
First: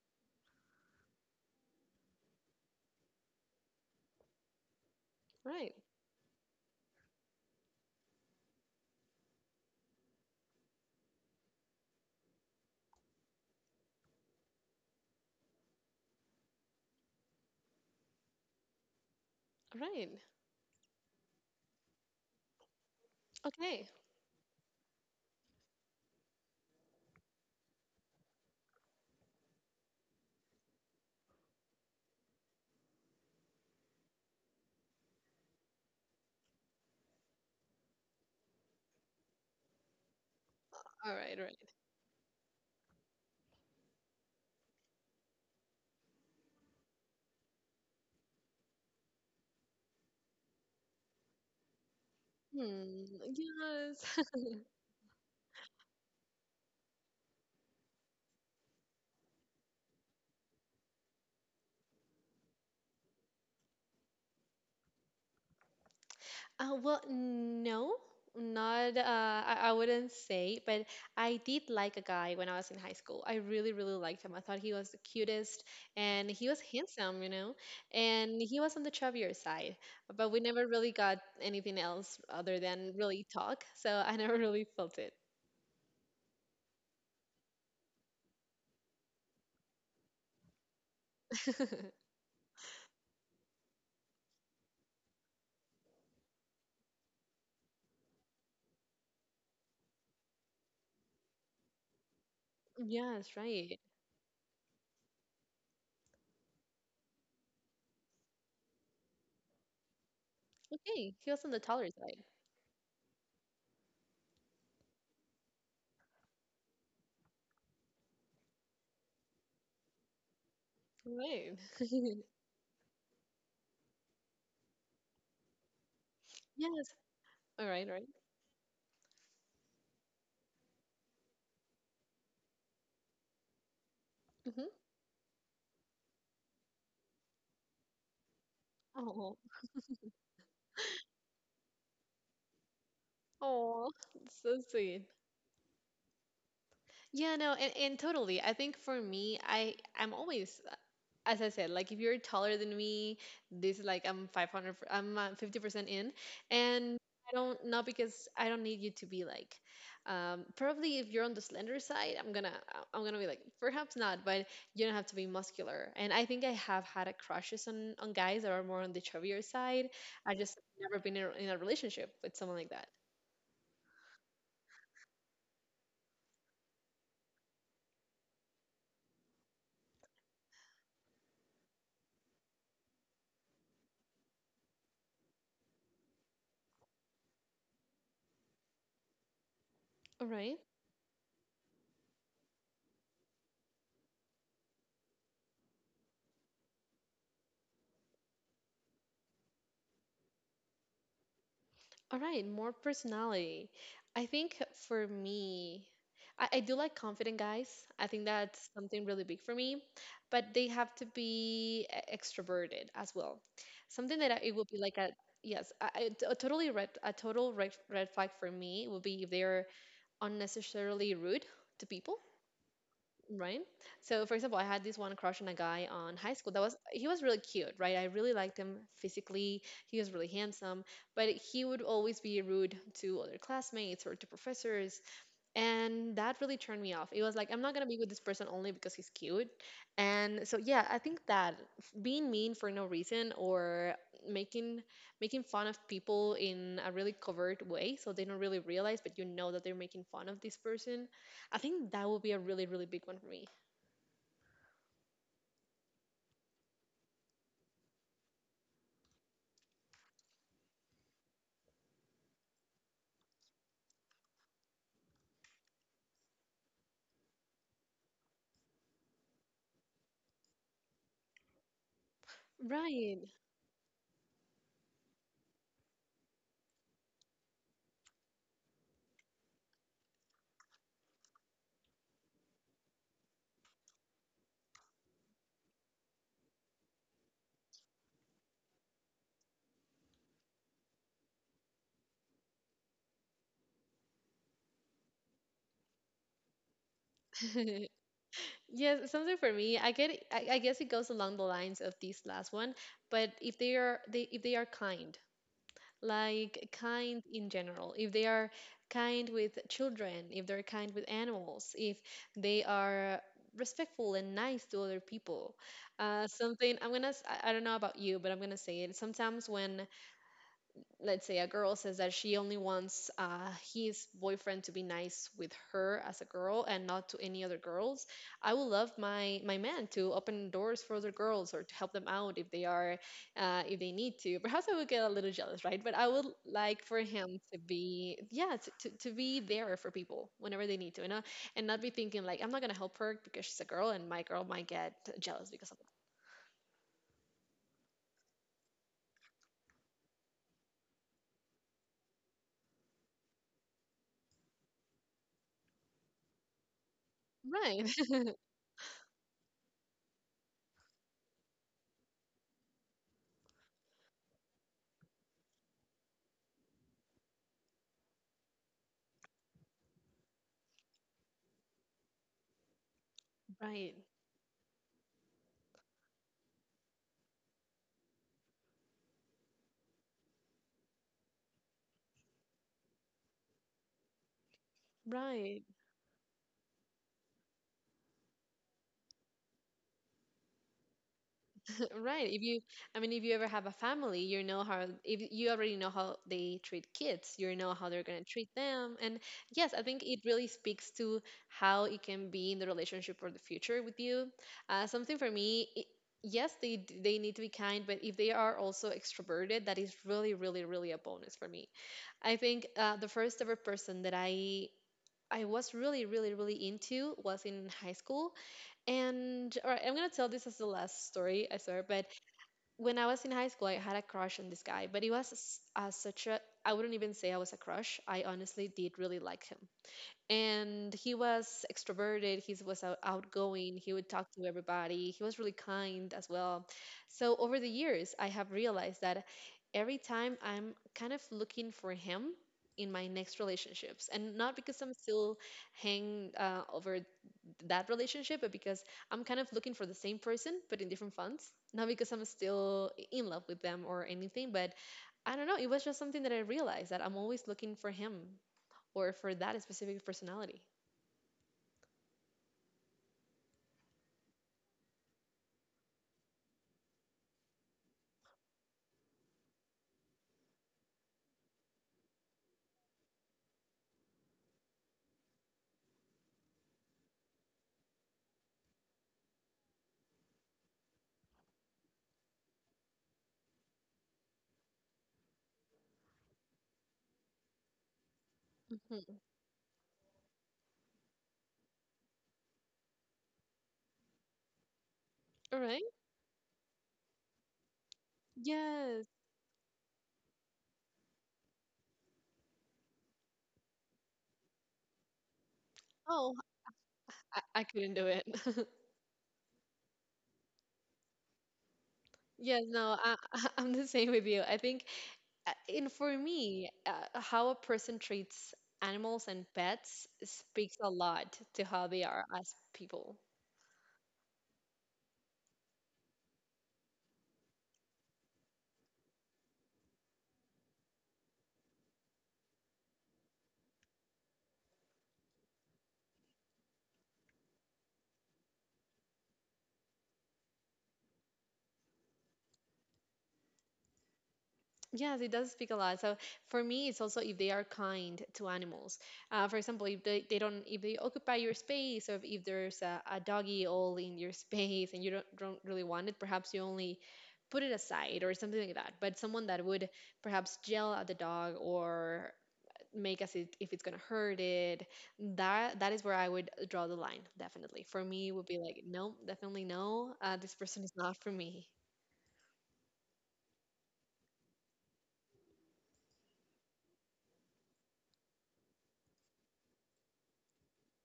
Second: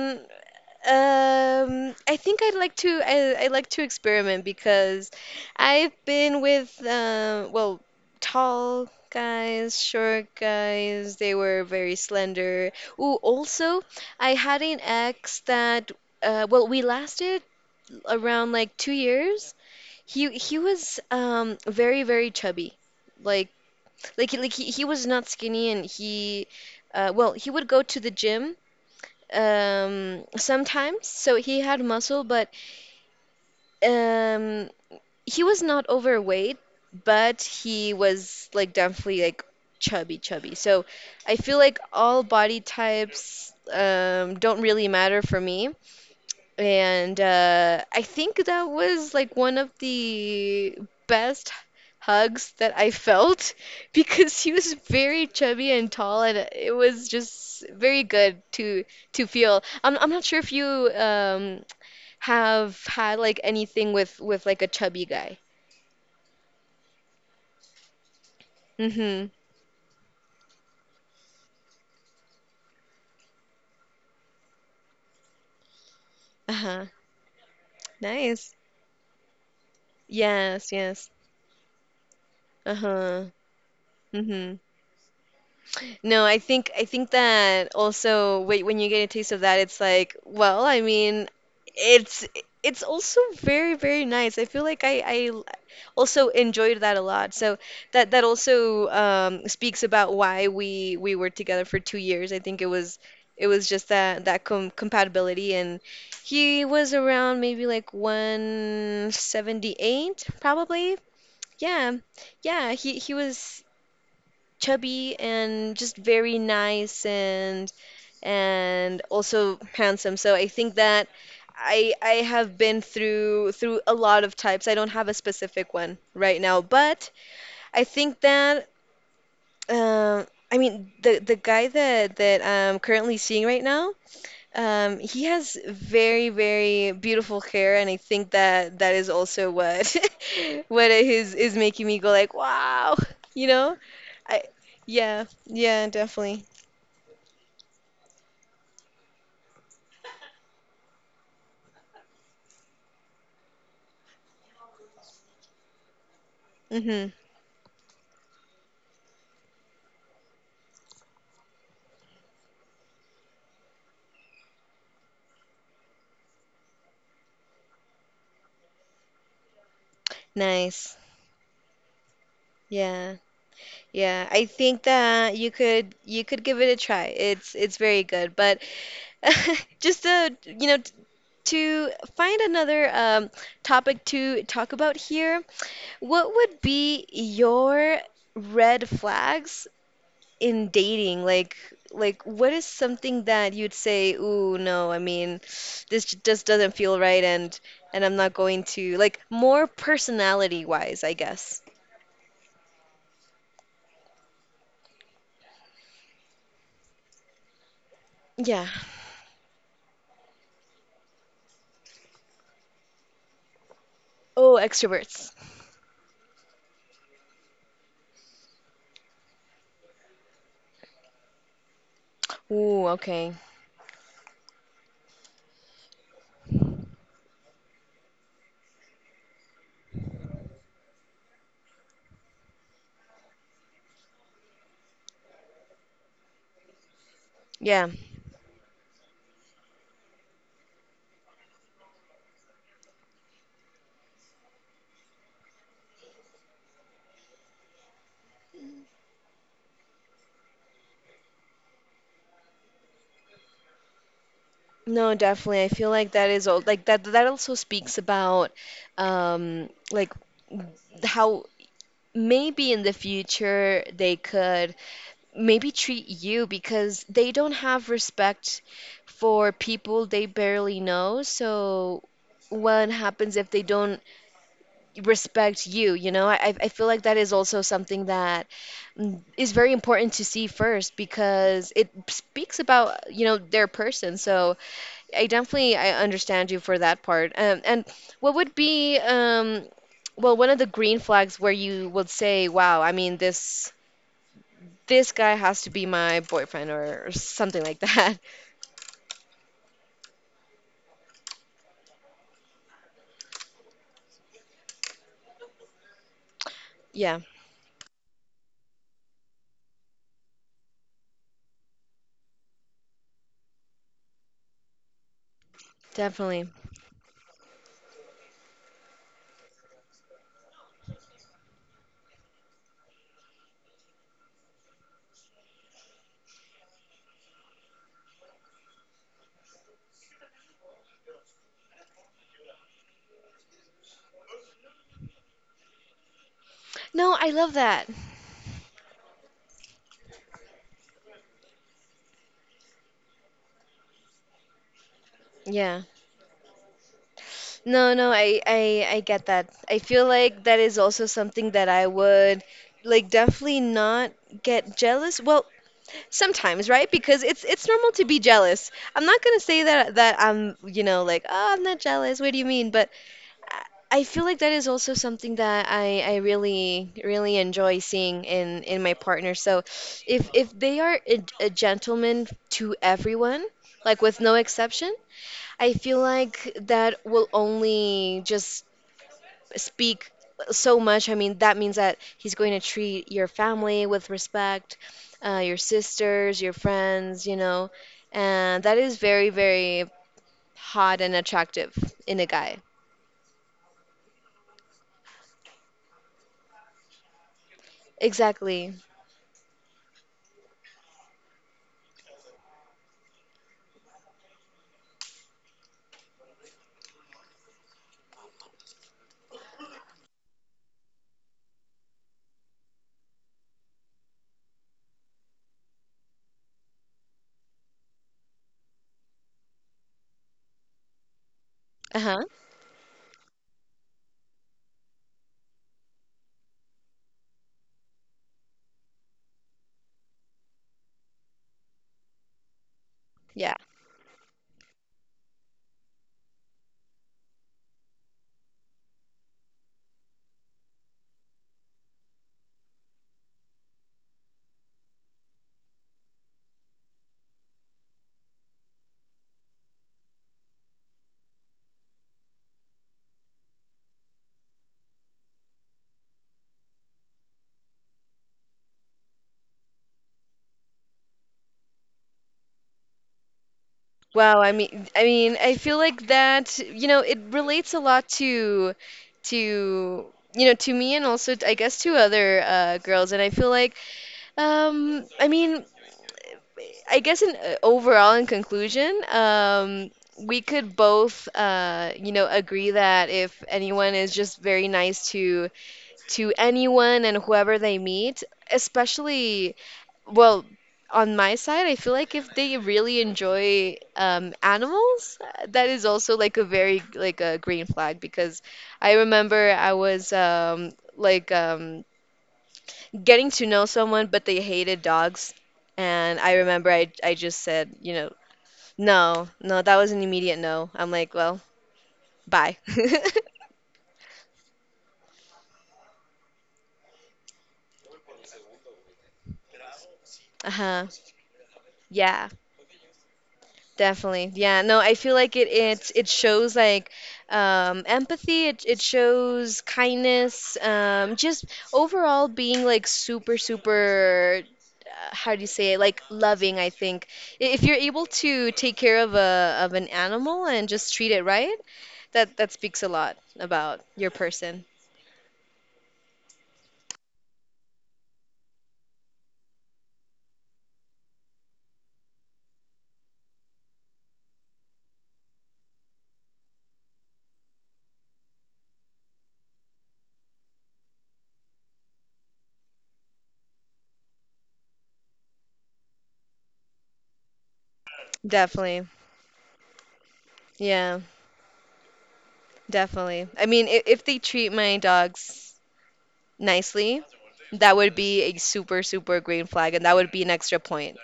Speaker 2: I think I like to experiment because
Speaker 1: Right,
Speaker 2: I've been with, well, tall guys, short guys. They were very slender. Ooh, also, I had an ex that, well, we lasted around like 2 years.
Speaker 1: right,
Speaker 2: He was very, very chubby, like
Speaker 1: okay,
Speaker 2: like he was not skinny, and he, well, he would go to the gym sometimes. So he had muscle, but, um, he was not overweight, but he was, like, definitely, like, chubby, chubby. So
Speaker 1: all
Speaker 2: I
Speaker 1: right,
Speaker 2: feel
Speaker 1: right.
Speaker 2: like all body types, don't really matter for me. And, I think that was like one of the best hugs that I
Speaker 1: Hmm,
Speaker 2: felt
Speaker 1: yes.
Speaker 2: because he was very chubby and tall, and it was just very good to feel. I'm not sure if you um have had like anything with like a chubby guy.
Speaker 1: Well, no, not.
Speaker 2: Mm-hmm.
Speaker 1: I wouldn't say, but I did like a guy when I was in high school. I really, really liked him. I thought he was the cutest, and he was
Speaker 2: Uh-huh.
Speaker 1: handsome, you know, and
Speaker 2: Nice.
Speaker 1: he was on the chubbier side. But we never
Speaker 2: Yes,
Speaker 1: really
Speaker 2: yes.
Speaker 1: got anything else other than really
Speaker 2: Uh-huh.
Speaker 1: talk, so I never
Speaker 2: Mm-hmm.
Speaker 1: really felt it.
Speaker 2: No, I think that also, when you get a taste of that, it's like, well, I mean, it's it's also very, very nice. I feel like also enjoyed that a lot. So that also, speaks about why we were together for 2 years. I think it was
Speaker 1: Yes,
Speaker 2: it was
Speaker 1: right.
Speaker 2: just that compatibility, and he was around maybe like 178 probably.
Speaker 1: Okay, he was on the taller
Speaker 2: Yeah,
Speaker 1: side.
Speaker 2: yeah, he was chubby and just very nice, and also handsome. So I think that
Speaker 1: Right.
Speaker 2: I have been through a lot of types. I don't have a specific one right now,
Speaker 1: Yes.
Speaker 2: but
Speaker 1: All
Speaker 2: I
Speaker 1: right, all right.
Speaker 2: think that, um I mean, the guy that I'm currently seeing right now,
Speaker 1: Mm-hmm.
Speaker 2: he has very, very beautiful hair, and I think that that is
Speaker 1: Oh,
Speaker 2: also what what is making me go like, wow, you know?
Speaker 1: oh,
Speaker 2: I
Speaker 1: so sweet.
Speaker 2: Yeah, yeah, definitely.
Speaker 1: Yeah, no, and totally. I think for me, I'm always, as I said, like if you're taller than me, this is like I'm 500, hundred, I'm 50% in, and
Speaker 2: Hmm.
Speaker 1: I don't not because I don't need you to be like, probably if you're on the slender side, I'm gonna be like perhaps not, but you don't have to be muscular. And I think I have had a crushes on guys that are more on the chubbier side. I just have
Speaker 2: Nice.
Speaker 1: never been in in a relationship with someone like that.
Speaker 2: Yeah. Yeah. I think that you could give it a try. It's very good, but just to, to find another topic to talk about here. What would be your red flags
Speaker 1: All right.
Speaker 2: in dating, like, what is something that you'd say, "Ooh, no, I mean, this, just doesn't feel right, and I'm not going to, like, more personality wise, I guess."
Speaker 1: All right, more personality. I think for me, I do like confident guys. I think
Speaker 2: Yeah.
Speaker 1: that's something really big for me, but they have to be extroverted as well. Something that I, it
Speaker 2: Oh,
Speaker 1: would be like a
Speaker 2: extroverts.
Speaker 1: yes, a t- a totally red a total red red flag for me would be if they're unnecessarily rude to people.
Speaker 2: Ooh, okay.
Speaker 1: Right. So, for example, I had this one crush on a guy on high school. That was he was really cute, right? I really liked him physically. He was really handsome, but he would always be rude to other classmates or to professors, and that really turned me off. It was like I'm not gonna
Speaker 2: Yeah.
Speaker 1: be with this person only because he's cute. And so, yeah, I think that being mean for no reason or making making fun of people in a really covert way, so they don't really realize, but you know that they're making fun of this person. I think that will be a really, really big one for me.
Speaker 2: No, definitely. I feel like that is all like that, that also speaks about, like, how maybe in the future they could maybe treat you, because they don't have respect for people they barely know. So what
Speaker 1: Right.
Speaker 2: happens if they don't respect you? You know, I feel like that is also something that, is very important to see first because it speaks about, their person. So I definitely I understand you for that part. And what would be, well, one of the green flags where you would say, wow, I mean, this guy has to be my boyfriend, or something like that.
Speaker 1: yeah, something for me. I get. I guess it goes along the lines of this last one. But if they are, they if they are kind, like
Speaker 2: Yeah,
Speaker 1: kind in general, if they are kind with children, if they're kind with animals, if they are respectful and nice to other people,
Speaker 2: definitely.
Speaker 1: something. I'm gonna. S- I don't know about you, but I'm gonna say it. Sometimes when let's say a girl says that she only wants his boyfriend to be nice with her as a girl and not to any other girls, I would love my man to open doors for other girls or to help them out if they are if they need to. Perhaps I would get a little jealous, right, but I would like for
Speaker 2: No, I
Speaker 1: him
Speaker 2: love
Speaker 1: to
Speaker 2: that.
Speaker 1: be yeah, to be there for people whenever they need to, you know, and not be thinking like I'm not going to help her because she's a girl and my girl might get jealous because of
Speaker 2: Yeah.
Speaker 1: that,
Speaker 2: No, no, I get that. I feel like that is also something that I would, like, definitely not get jealous. Well, sometimes, right? Because it's
Speaker 1: right
Speaker 2: normal to be jealous. I'm not gonna say that I'm, you know, like, oh, I'm not jealous. What do you mean? But I feel like that is also something that I really, really enjoy seeing in my partner. So if they are a gentleman to everyone,
Speaker 1: right
Speaker 2: like with no exception, I feel like that will only just speak so much. I mean, that means that he's going to treat your family with respect, your
Speaker 1: right.
Speaker 2: sisters, your friends, and that is very, very hot and attractive in a
Speaker 1: Right. If
Speaker 2: guy.
Speaker 1: you, I mean, if you ever have a family, you know how, if you already know how they treat kids, you know how they're going to treat
Speaker 2: Exactly.
Speaker 1: them. And yes, I think it really speaks to how it can be in the relationship for the future with you. Something for me, I yes, they need to be kind, but if they are also extroverted, that is really, really, really a bonus for me. I think the first ever person that I was really, really, really into was in high school. And all right, I'm gonna tell this as the last story I swear, but
Speaker 2: Uh-huh.
Speaker 1: when I was in high school, I had a crush on this guy, but it was such a I wouldn't even say I was a crush. I honestly did really like him and he was extroverted, he was
Speaker 2: Yeah.
Speaker 1: outgoing, he would talk to everybody, he was really kind as well. So over the years I have realized that every time I'm kind of looking for him in my next relationships, and not because I'm still hanging over that relationship, but because I'm kind of looking for the same person but in different fonts, not because I'm still in love with them or anything, but I don't know, it was just something that I realized that I'm always looking for him or for that specific personality.
Speaker 2: Wow, I mean, I feel like that, you know, it relates a lot to, you know, to me, and also I guess to other, girls. And I feel like, I mean, I guess in, overall in conclusion, we could both, you know, agree that if anyone is just very nice to anyone and whoever they meet,
Speaker 1: Mhm.
Speaker 2: especially, well, on my side, I feel like if they really enjoy, animals,
Speaker 1: All
Speaker 2: that
Speaker 1: right.
Speaker 2: is also like a very, like a green flag. Because I
Speaker 1: Yes.
Speaker 2: remember I was, like, getting to know someone, but they hated dogs, and I
Speaker 1: Oh,
Speaker 2: remember I just
Speaker 1: I
Speaker 2: said, you
Speaker 1: couldn't do
Speaker 2: know,
Speaker 1: it.
Speaker 2: no, no, that was an immediate no. I'm like, well, bye.
Speaker 1: Yes, no, I, I- I'm the same with you. I think, and for me, how a person treats animals and pets speaks
Speaker 2: Uh-huh.
Speaker 1: a lot to how they are
Speaker 2: Yeah.
Speaker 1: as people.
Speaker 2: Definitely. Yeah. No, I feel like it shows, like, empathy, it shows kindness, just overall being, like, super, super, how do you say it? Like, loving, I think. If you're able to take care of a of an animal and just treat it right, that speaks a lot about your person.
Speaker 1: Yes, it does speak a lot. So for me, it's also if they are kind to animals. For example, if they don't, if they occupy your space, or if there's a doggy all in your space and you don't really want it, perhaps you only put it aside or something like that. But someone that would perhaps yell at the dog or make us it, if it's gonna hurt it, that that is where I would draw the line. Definitely, for me, it would be like,
Speaker 2: Definitely.
Speaker 1: no, definitely no. This person is
Speaker 2: Yeah,
Speaker 1: not for me.
Speaker 2: definitely. I mean, if they treat my dogs nicely, that would be a super, super green flag, and that would be an extra point,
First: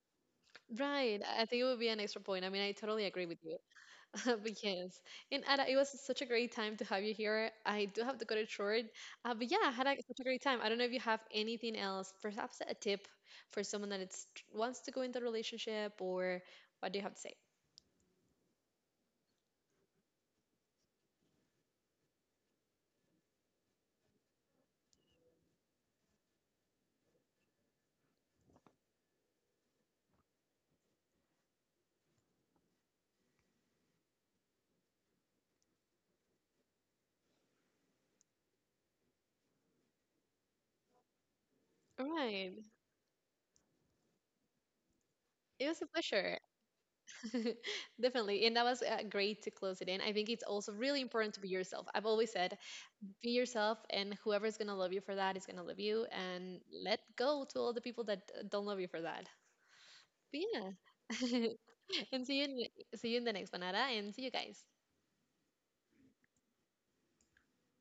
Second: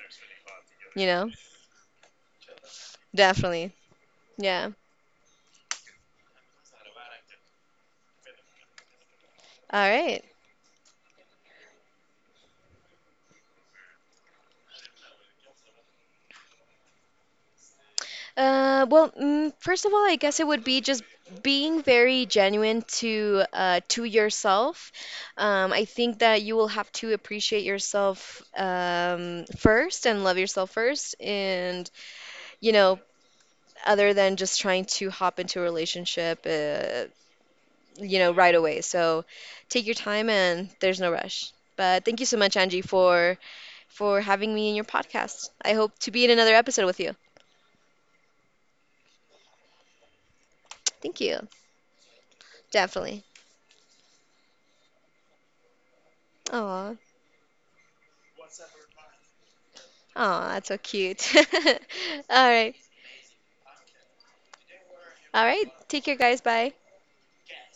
Speaker 2: you
Speaker 1: Right.
Speaker 2: know?
Speaker 1: I think it would be an extra point. I mean, I totally agree with you.
Speaker 2: Definitely.
Speaker 1: but
Speaker 2: Yeah.
Speaker 1: yes, and Ada, it was such a great time to have you here. I do have to cut it short, but yeah, I
Speaker 2: All
Speaker 1: had such
Speaker 2: right.
Speaker 1: a great time. I don't know if you have anything else, perhaps a tip for someone that it's, wants to go into a relationship, or what do you have to say?
Speaker 2: Well, first of all, I guess it would be just being very genuine, to yourself. I think that you will have to appreciate yourself, first, and love yourself first, and you know, other than just trying to hop into a relationship, you know, right away. So take your time, and there's no rush. But
Speaker 1: All
Speaker 2: thank you so
Speaker 1: right,
Speaker 2: much, Angie, for having me in your podcast.
Speaker 1: it
Speaker 2: I
Speaker 1: was a
Speaker 2: hope to be in
Speaker 1: pleasure,
Speaker 2: another episode with you.
Speaker 1: definitely, and that was great to close it in. I think it's also really
Speaker 2: Thank
Speaker 1: important to
Speaker 2: you.
Speaker 1: be yourself. I've always said,
Speaker 2: Definitely.
Speaker 1: be yourself, and whoever's gonna love you for that is gonna love you, and
Speaker 2: Aw.
Speaker 1: let go to all the people that don't love you for that. But
Speaker 2: Aw, that's so cute.
Speaker 1: yeah. and
Speaker 2: All right.
Speaker 1: see you in the next one, Ara, and see you guys.
Speaker 2: All right. Take care, guys. Bye.